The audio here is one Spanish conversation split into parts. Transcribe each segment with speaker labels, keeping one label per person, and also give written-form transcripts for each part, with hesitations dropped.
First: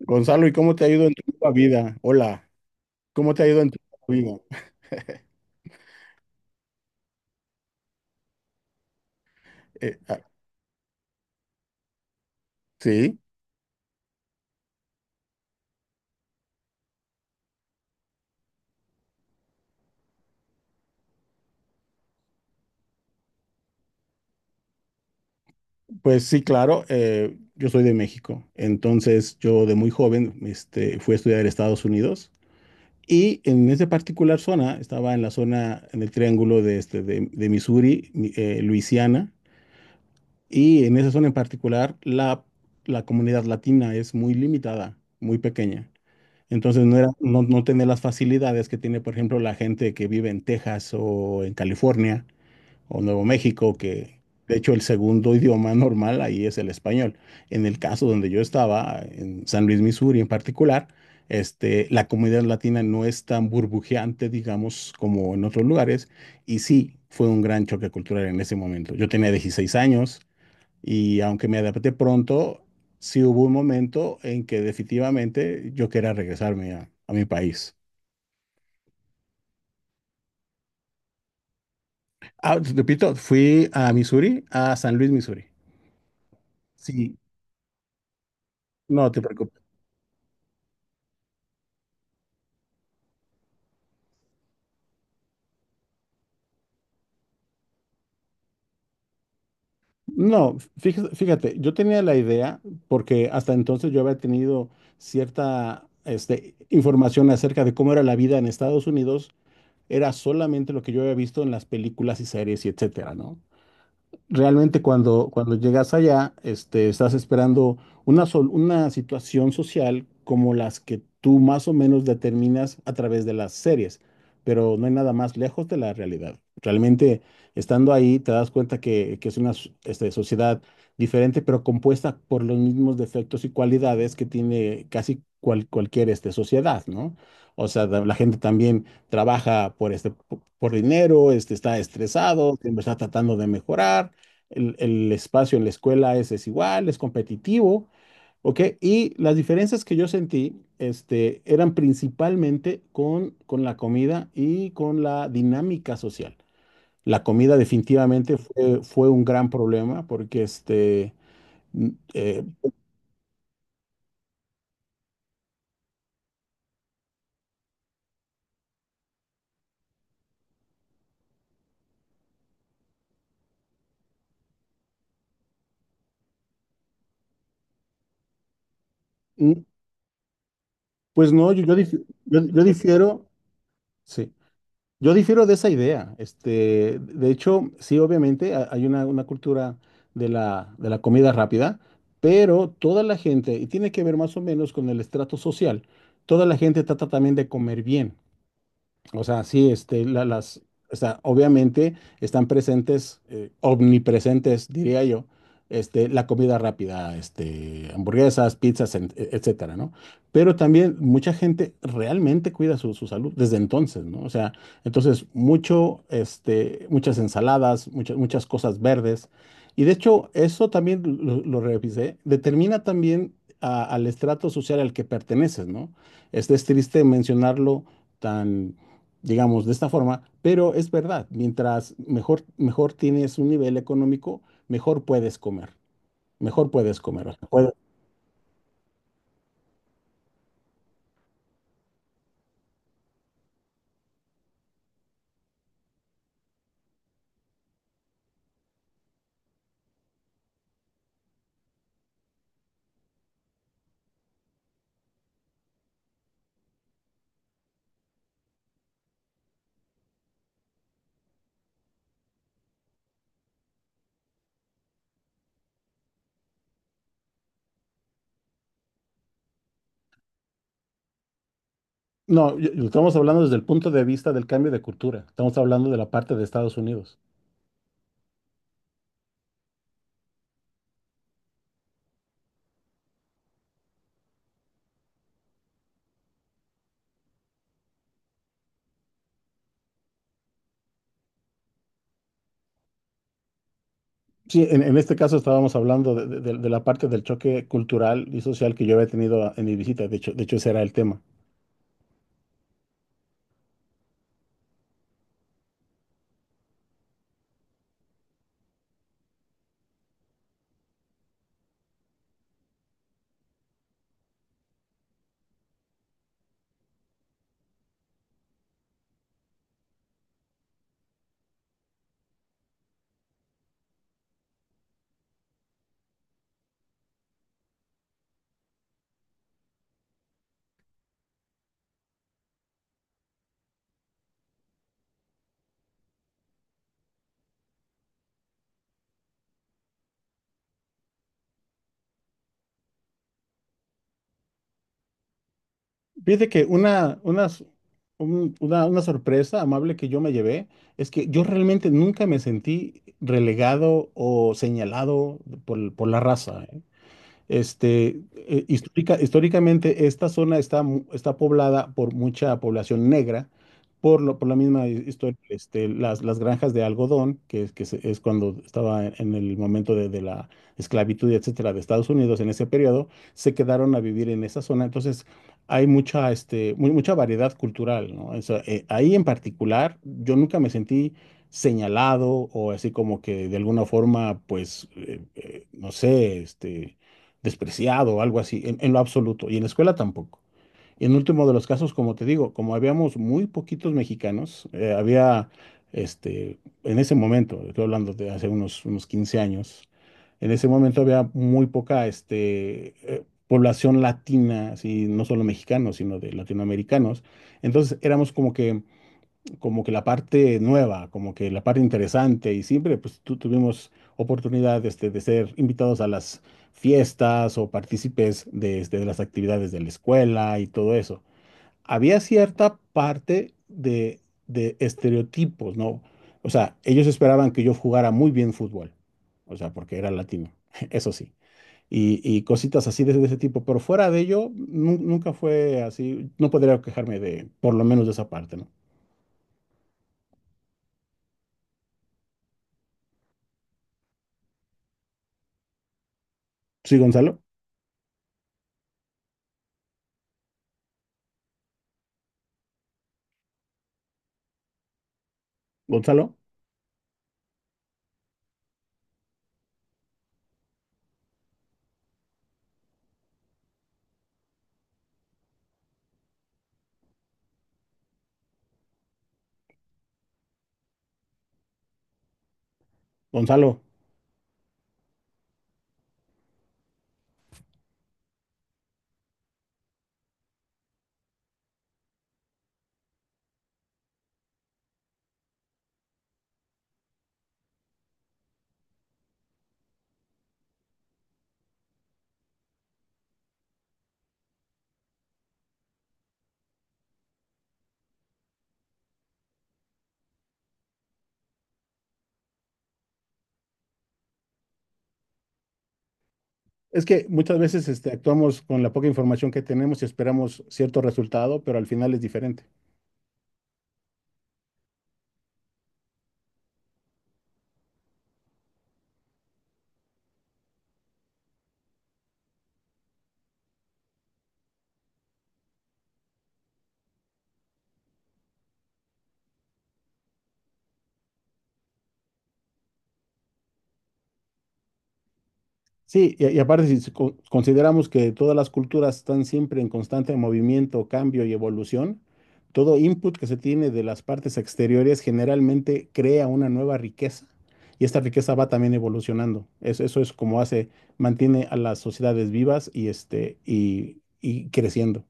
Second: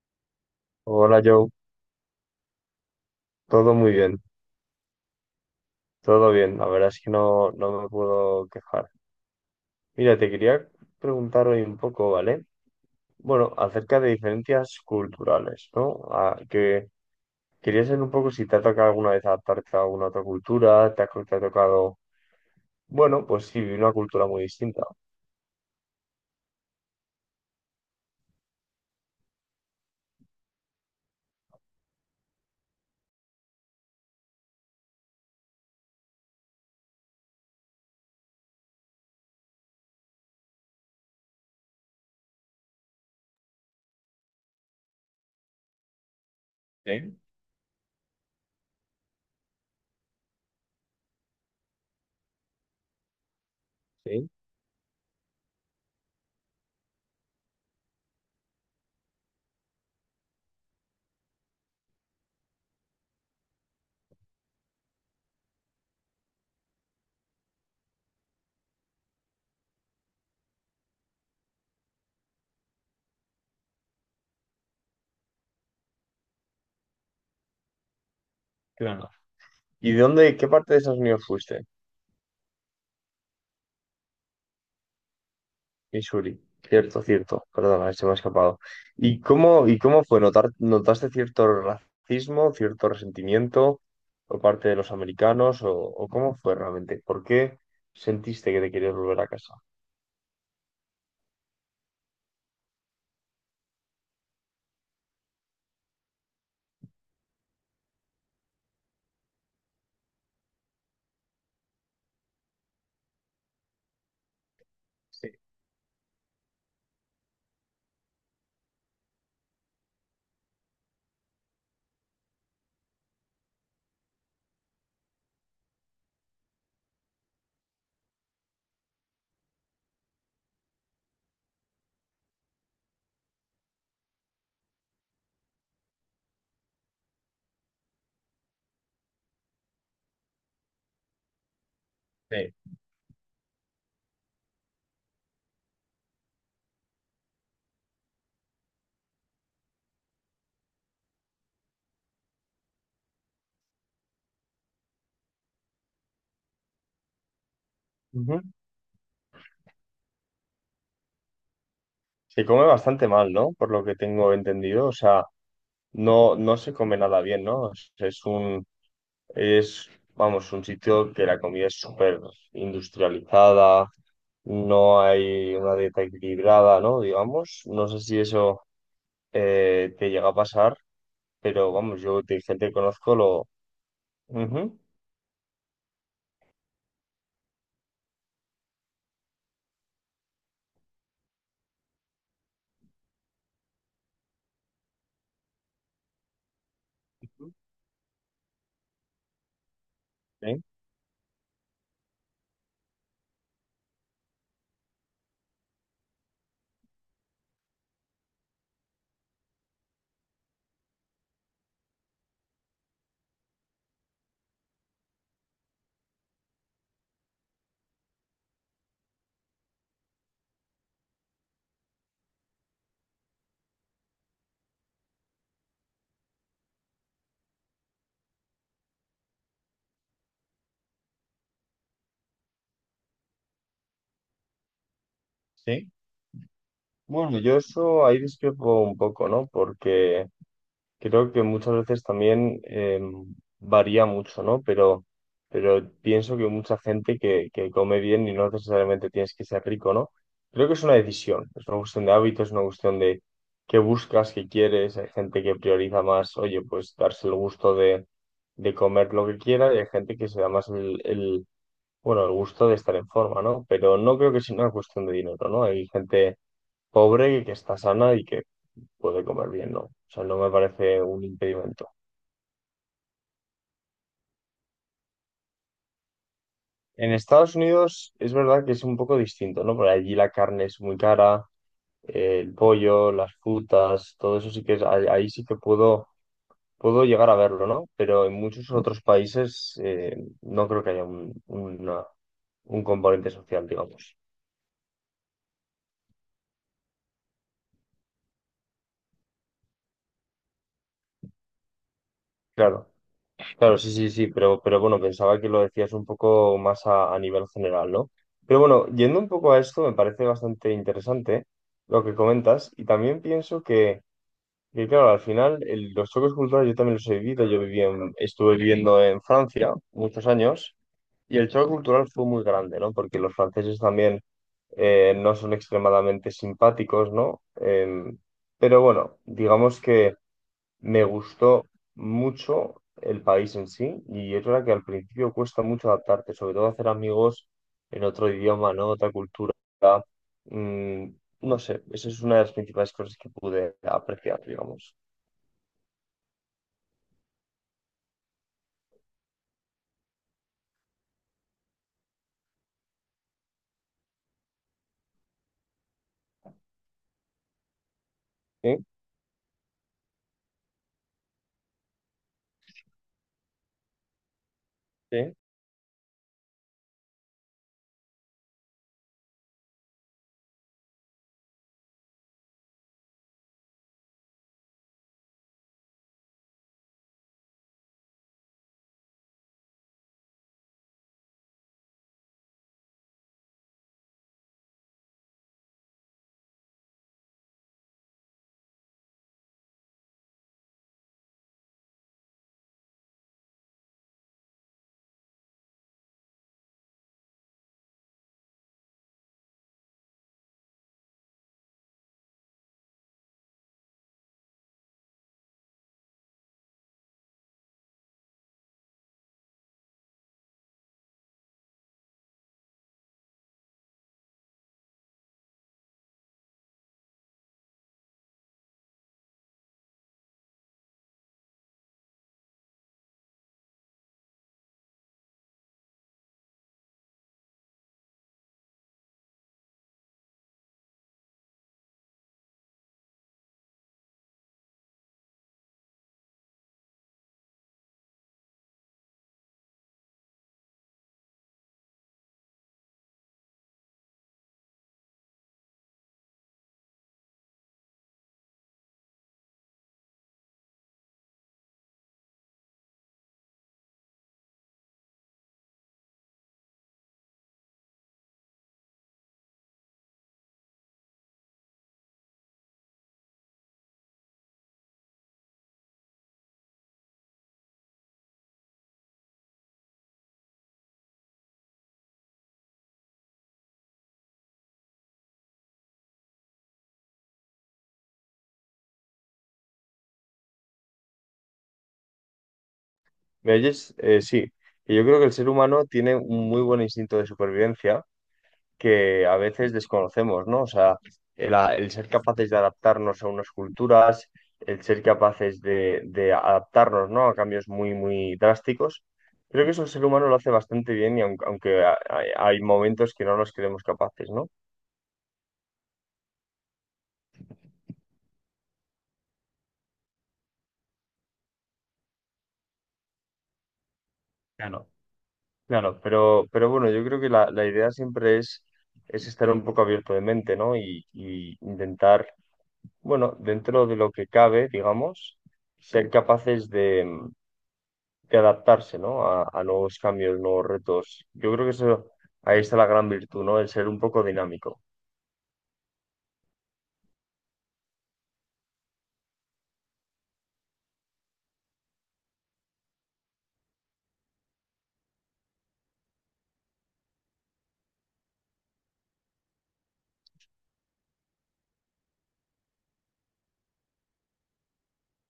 Speaker 1: Gonzalo, ¿y cómo te ha ido en
Speaker 2: Hola
Speaker 1: tu
Speaker 2: Joe,
Speaker 1: nueva vida? Hola, ¿cómo te ha ido en
Speaker 2: todo
Speaker 1: tu
Speaker 2: muy bien,
Speaker 1: nueva vida?
Speaker 2: todo bien, la verdad es que no me puedo quejar.
Speaker 1: Eh,
Speaker 2: Mira,
Speaker 1: ah,
Speaker 2: te quería preguntar hoy un poco, ¿vale?
Speaker 1: sí,
Speaker 2: Bueno, acerca de diferencias culturales, ¿no? Que quería saber un poco si te ha tocado alguna vez adaptarte a alguna otra cultura, te ha tocado, bueno, pues sí, una cultura muy distinta.
Speaker 1: pues sí, claro, yo soy de México, entonces yo de muy joven fui a estudiar a Estados Unidos y en esa particular zona, estaba en la zona, en el triángulo de Missouri, Luisiana, y en esa zona en particular la comunidad latina es muy limitada, muy pequeña. Entonces no era,
Speaker 2: Sí,
Speaker 1: no, no tenía las facilidades que tiene, por ejemplo, la gente que vive en Texas o en California o Nuevo México, que
Speaker 2: sí,
Speaker 1: de hecho el segundo idioma normal ahí es el español. En el caso donde yo estaba, en San Luis, Missouri en particular, la comunidad latina no es tan burbujeante, digamos, como en otros lugares. Y sí, fue un gran choque cultural en ese momento. Yo tenía 16 años y aunque me adapté pronto, sí hubo un momento en que definitivamente yo quería regresarme a mi país.
Speaker 2: claro. ¿Y de dónde, qué parte de Estados Unidos fuiste?
Speaker 1: Ah, te repito, fui a Missouri, a San Luis, Missouri.
Speaker 2: Y Shuri, cierto,
Speaker 1: Sí,
Speaker 2: cierto, perdona, se me ha escapado.
Speaker 1: no
Speaker 2: ¿Y
Speaker 1: te preocupes.
Speaker 2: cómo, y cómo fue? ¿Notaste cierto racismo, cierto resentimiento por parte de los americanos? O cómo fue realmente? ¿Por qué sentiste que te querías volver a casa?
Speaker 1: No, fíjate, yo tenía la idea, porque hasta entonces yo había tenido cierta información acerca de cómo era la vida en Estados Unidos, era solamente lo que yo había visto en las películas y series y etcétera, ¿no? Realmente
Speaker 2: Sí,
Speaker 1: cuando llegas allá, estás esperando una situación social como las que tú más o menos determinas a través de las series, pero no hay nada más lejos de la realidad. Realmente, estando ahí, te das cuenta que es una sociedad diferente, pero compuesta por los mismos defectos y cualidades que tiene casi cualquier sociedad, ¿no? O sea, la gente también trabaja por por dinero, está
Speaker 2: sí.
Speaker 1: estresado, siempre está tratando de mejorar el espacio en la escuela es desigual, es competitivo, ¿ok? Y las diferencias que yo sentí, eran principalmente con la comida y con la dinámica social. La comida definitivamente
Speaker 2: Ujú.
Speaker 1: fue un gran problema porque, mm, eh,
Speaker 2: Se come bastante mal, ¿no? Por lo que tengo entendido. O sea, no, no se come nada bien, ¿no? Es un, es, vamos, un sitio que la comida es súper industrializada, no hay una dieta equilibrada, ¿no? Digamos, no sé si eso
Speaker 1: mm,
Speaker 2: te llega a pasar,
Speaker 1: pues no,
Speaker 2: pero vamos, yo de
Speaker 1: yo
Speaker 2: gente que conozco
Speaker 1: difiero,
Speaker 2: lo...
Speaker 1: sí.
Speaker 2: Ujú.
Speaker 1: Yo difiero de esa idea. De hecho, sí, obviamente hay una cultura de la comida rápida, pero toda la gente, y tiene que ver más o menos con el estrato social, toda la gente trata también de comer bien. O sea, sí, las,
Speaker 2: Sí,
Speaker 1: o sea, obviamente están presentes, omnipresentes, diría yo, la comida rápida, hamburguesas, pizzas, etcétera, ¿no? Pero también mucha gente realmente cuida su salud desde entonces, ¿no? O sea, entonces mucho, muchas ensaladas, muchas cosas verdes. Y de hecho, eso también lo revisé, determina también al estrato social al que perteneces, ¿no? Este es triste mencionarlo tan digamos, de esta forma, pero es verdad, mejor tienes un nivel económico, mejor puedes comer,
Speaker 2: sí.
Speaker 1: mejor puedes comer. O
Speaker 2: Bueno,
Speaker 1: sea,
Speaker 2: yo
Speaker 1: puede-
Speaker 2: eso ahí discrepo un poco, ¿no? Porque creo que muchas veces también varía mucho, ¿no? Pero pienso que mucha gente que come bien y no necesariamente tienes que ser rico, ¿no? Creo que es una decisión, es una cuestión de hábitos, es una cuestión de qué buscas, qué quieres. Hay gente que prioriza más, oye, pues darse el gusto de comer lo que quiera y hay gente que se da más el, bueno, el gusto de estar en forma, ¿no? Pero no creo que sea una cuestión de dinero, ¿no? Hay gente pobre que está sana y puede comer bien, ¿no? O sea, no me parece un impedimento.
Speaker 1: No, estamos hablando desde el punto de vista del cambio de cultura, estamos hablando de la parte de Estados
Speaker 2: En
Speaker 1: Unidos.
Speaker 2: Estados Unidos es verdad que es un poco distinto, ¿no? Por allí la carne es muy cara, el pollo, las frutas, todo eso sí que es, ahí, ahí sí que puedo, puedo llegar a verlo, ¿no? Pero en muchos otros países no creo que haya un, una- un componente social, digamos.
Speaker 1: Sí, en este caso estábamos hablando de la parte del choque cultural y social que yo había tenido en mi visita, de hecho ese era el tema.
Speaker 2: Claro. Claro, sí, sí, sí, pero bueno, pensaba que lo decías un poco más a nivel general, ¿no? Pero bueno, yendo un poco a esto, me parece bastante interesante lo que comentas y también pienso que, claro, al final el- los choques culturales yo también los he vivido, yo viví en- estuve viviendo en Francia muchos años y el choque cultural fue muy grande, ¿no? Porque los franceses también no son extremadamente simpáticos, ¿no? Pero bueno, digamos que... me gustó mucho el país en sí y es verdad que al principio cuesta mucho adaptarte, sobre todo hacer amigos en otro idioma, ¿no? Otra cultura. Mm, no sé, esa es una de las principales cosas que pude apreciar, digamos.
Speaker 1: Fíjate que una, unas- un- una sorpresa amable que yo me llevé es que yo realmente nunca me sentí relegado o señalado por la raza. ¿Eh?
Speaker 2: ¿Sí?
Speaker 1: Históricamente esta zona está, está poblada por mucha población negra, por la misma
Speaker 2: ¿Sí?
Speaker 1: historia, las granjas de algodón, que, es- que se- es cuando estaba en el momento de la esclavitud, etcétera, de Estados Unidos en ese periodo, se quedaron a vivir en esa zona. Entonces, hay mucha, mucha variedad cultural, ¿no? O sea, ahí en particular, yo nunca me sentí señalado o así como que de alguna forma, pues, no sé, despreciado o algo así, en lo absoluto, y en la escuela tampoco. Y en último de los casos, como te digo, como habíamos muy poquitos mexicanos, había, este, en ese momento, estoy hablando de hace unos 15 años, en ese momento había muy poca, población latina, así, no solo mexicanos, sino de latinoamericanos. Entonces éramos como que la parte nueva, como que la parte interesante y siempre pues tuvimos oportunidad de ser invitados a las fiestas o partícipes de las actividades de la escuela y todo eso. Había cierta parte de estereotipos, ¿no? O sea, ellos esperaban que yo jugara muy bien fútbol, o sea, porque era latino, eso sí. Y cositas así de ese tipo, pero fuera de ello, nunca fue así, no podría quejarme de, por lo menos de esa parte, ¿no? Sí, Gonzalo. Gonzalo, Gonzalo,
Speaker 2: ¿Me oyes? Sí. Y yo creo que el ser humano tiene un muy buen instinto de supervivencia que a veces desconocemos, ¿no? O sea, el, a- el ser capaces de adaptarnos a unas culturas, el ser capaces de adaptarnos, ¿no? A cambios muy, muy drásticos. Creo que eso el ser humano lo hace bastante bien y aun- aunque, a- hay momentos que no nos creemos capaces, ¿no?
Speaker 1: es que muchas veces actuamos con la poca información que tenemos y esperamos cierto resultado, pero al final es diferente.
Speaker 2: Claro, claro, pero bueno, yo creo que la idea siempre es estar un poco abierto de mente, ¿no? Y intentar, bueno, dentro de lo que cabe, digamos, ser capaces de que adaptarse, ¿no? A nuevos cambios, nuevos retos. Yo creo que eso, ahí está la gran virtud, ¿no? El ser un poco dinámico.
Speaker 1: Sí, y aparte si consideramos que todas las culturas están siempre en constante movimiento, cambio y evolución, todo input que se tiene de las partes exteriores generalmente crea una nueva riqueza y esta riqueza va también evolucionando. Es- eso es como hace, mantiene a las sociedades vivas y, y creciendo.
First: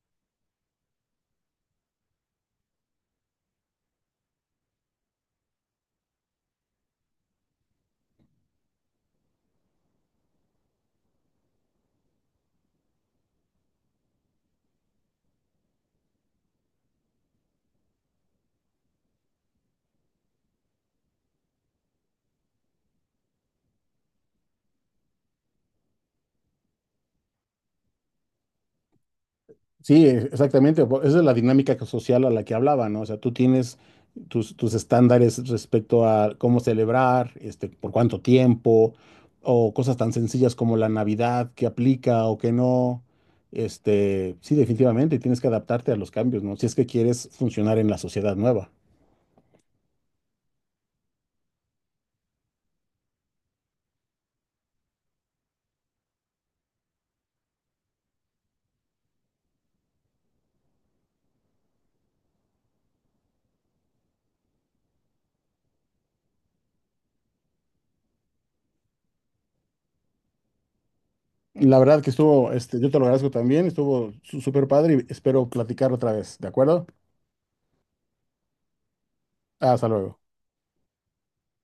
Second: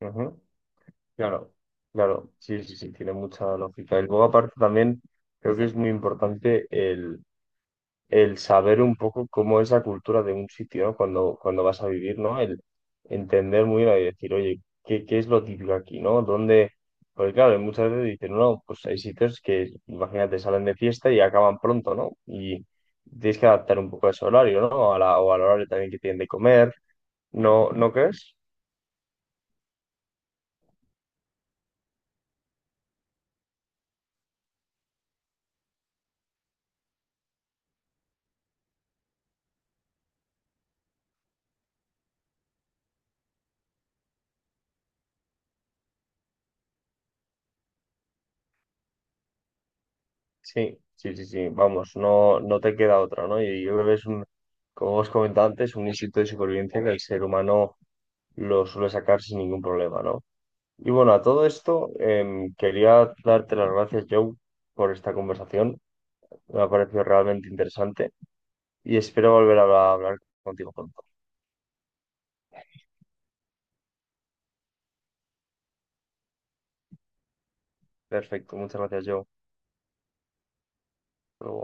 Speaker 2: Ujú. Claro, claro, sí, sí, sí, tiene mucha lógica. Y luego aparte también creo que es muy importante el saber un poco cómo es la cultura de un sitio, ¿no? Cuando, cuando vas a vivir, ¿no? El entender muy bien y decir, oye, ¿qué, qué es lo típico aquí, ¿no? ¿Dónde? Porque claro, muchas veces dicen, no, pues hay sitios que, imagínate, salen de fiesta y acaban pronto, ¿no? Y tienes que adaptar un poco a ese horario, ¿no? A la, o al horario también que tienen de comer, ¿no? ¿No crees?
Speaker 1: Sí, e- exactamente. Po- esa es la dinámica que- social a la que hablaba, ¿no? O sea, tú tienes tus estándares respecto a cómo celebrar, por cuánto tiempo, o cosas tan sencillas como la Navidad, que aplica o que no. Sí, definitivamente, tienes que adaptarte a los cambios, ¿no? Si es que quieres funcionar en la sociedad nueva.
Speaker 2: Sí, sí, sí, sí, vamos, no, no te queda otra, ¿no? Y yo creo que es un, como os comentaba antes, un instinto de supervivencia que el ser humano lo suele sacar sin ningún problema, ¿no? Y bueno, a todo esto, quería darte las gracias, Joe, por esta conversación. Me ha parecido realmente interesante y espero volver a hablar contigo pronto.
Speaker 1: La verdad que estuvo, yo te lo agradezco también, estuvo súper padre y espero platicar otra vez, ¿de acuerdo?
Speaker 2: Perfecto, muchas gracias, Joe.
Speaker 1: Hasta luego.
Speaker 2: Hasta luego.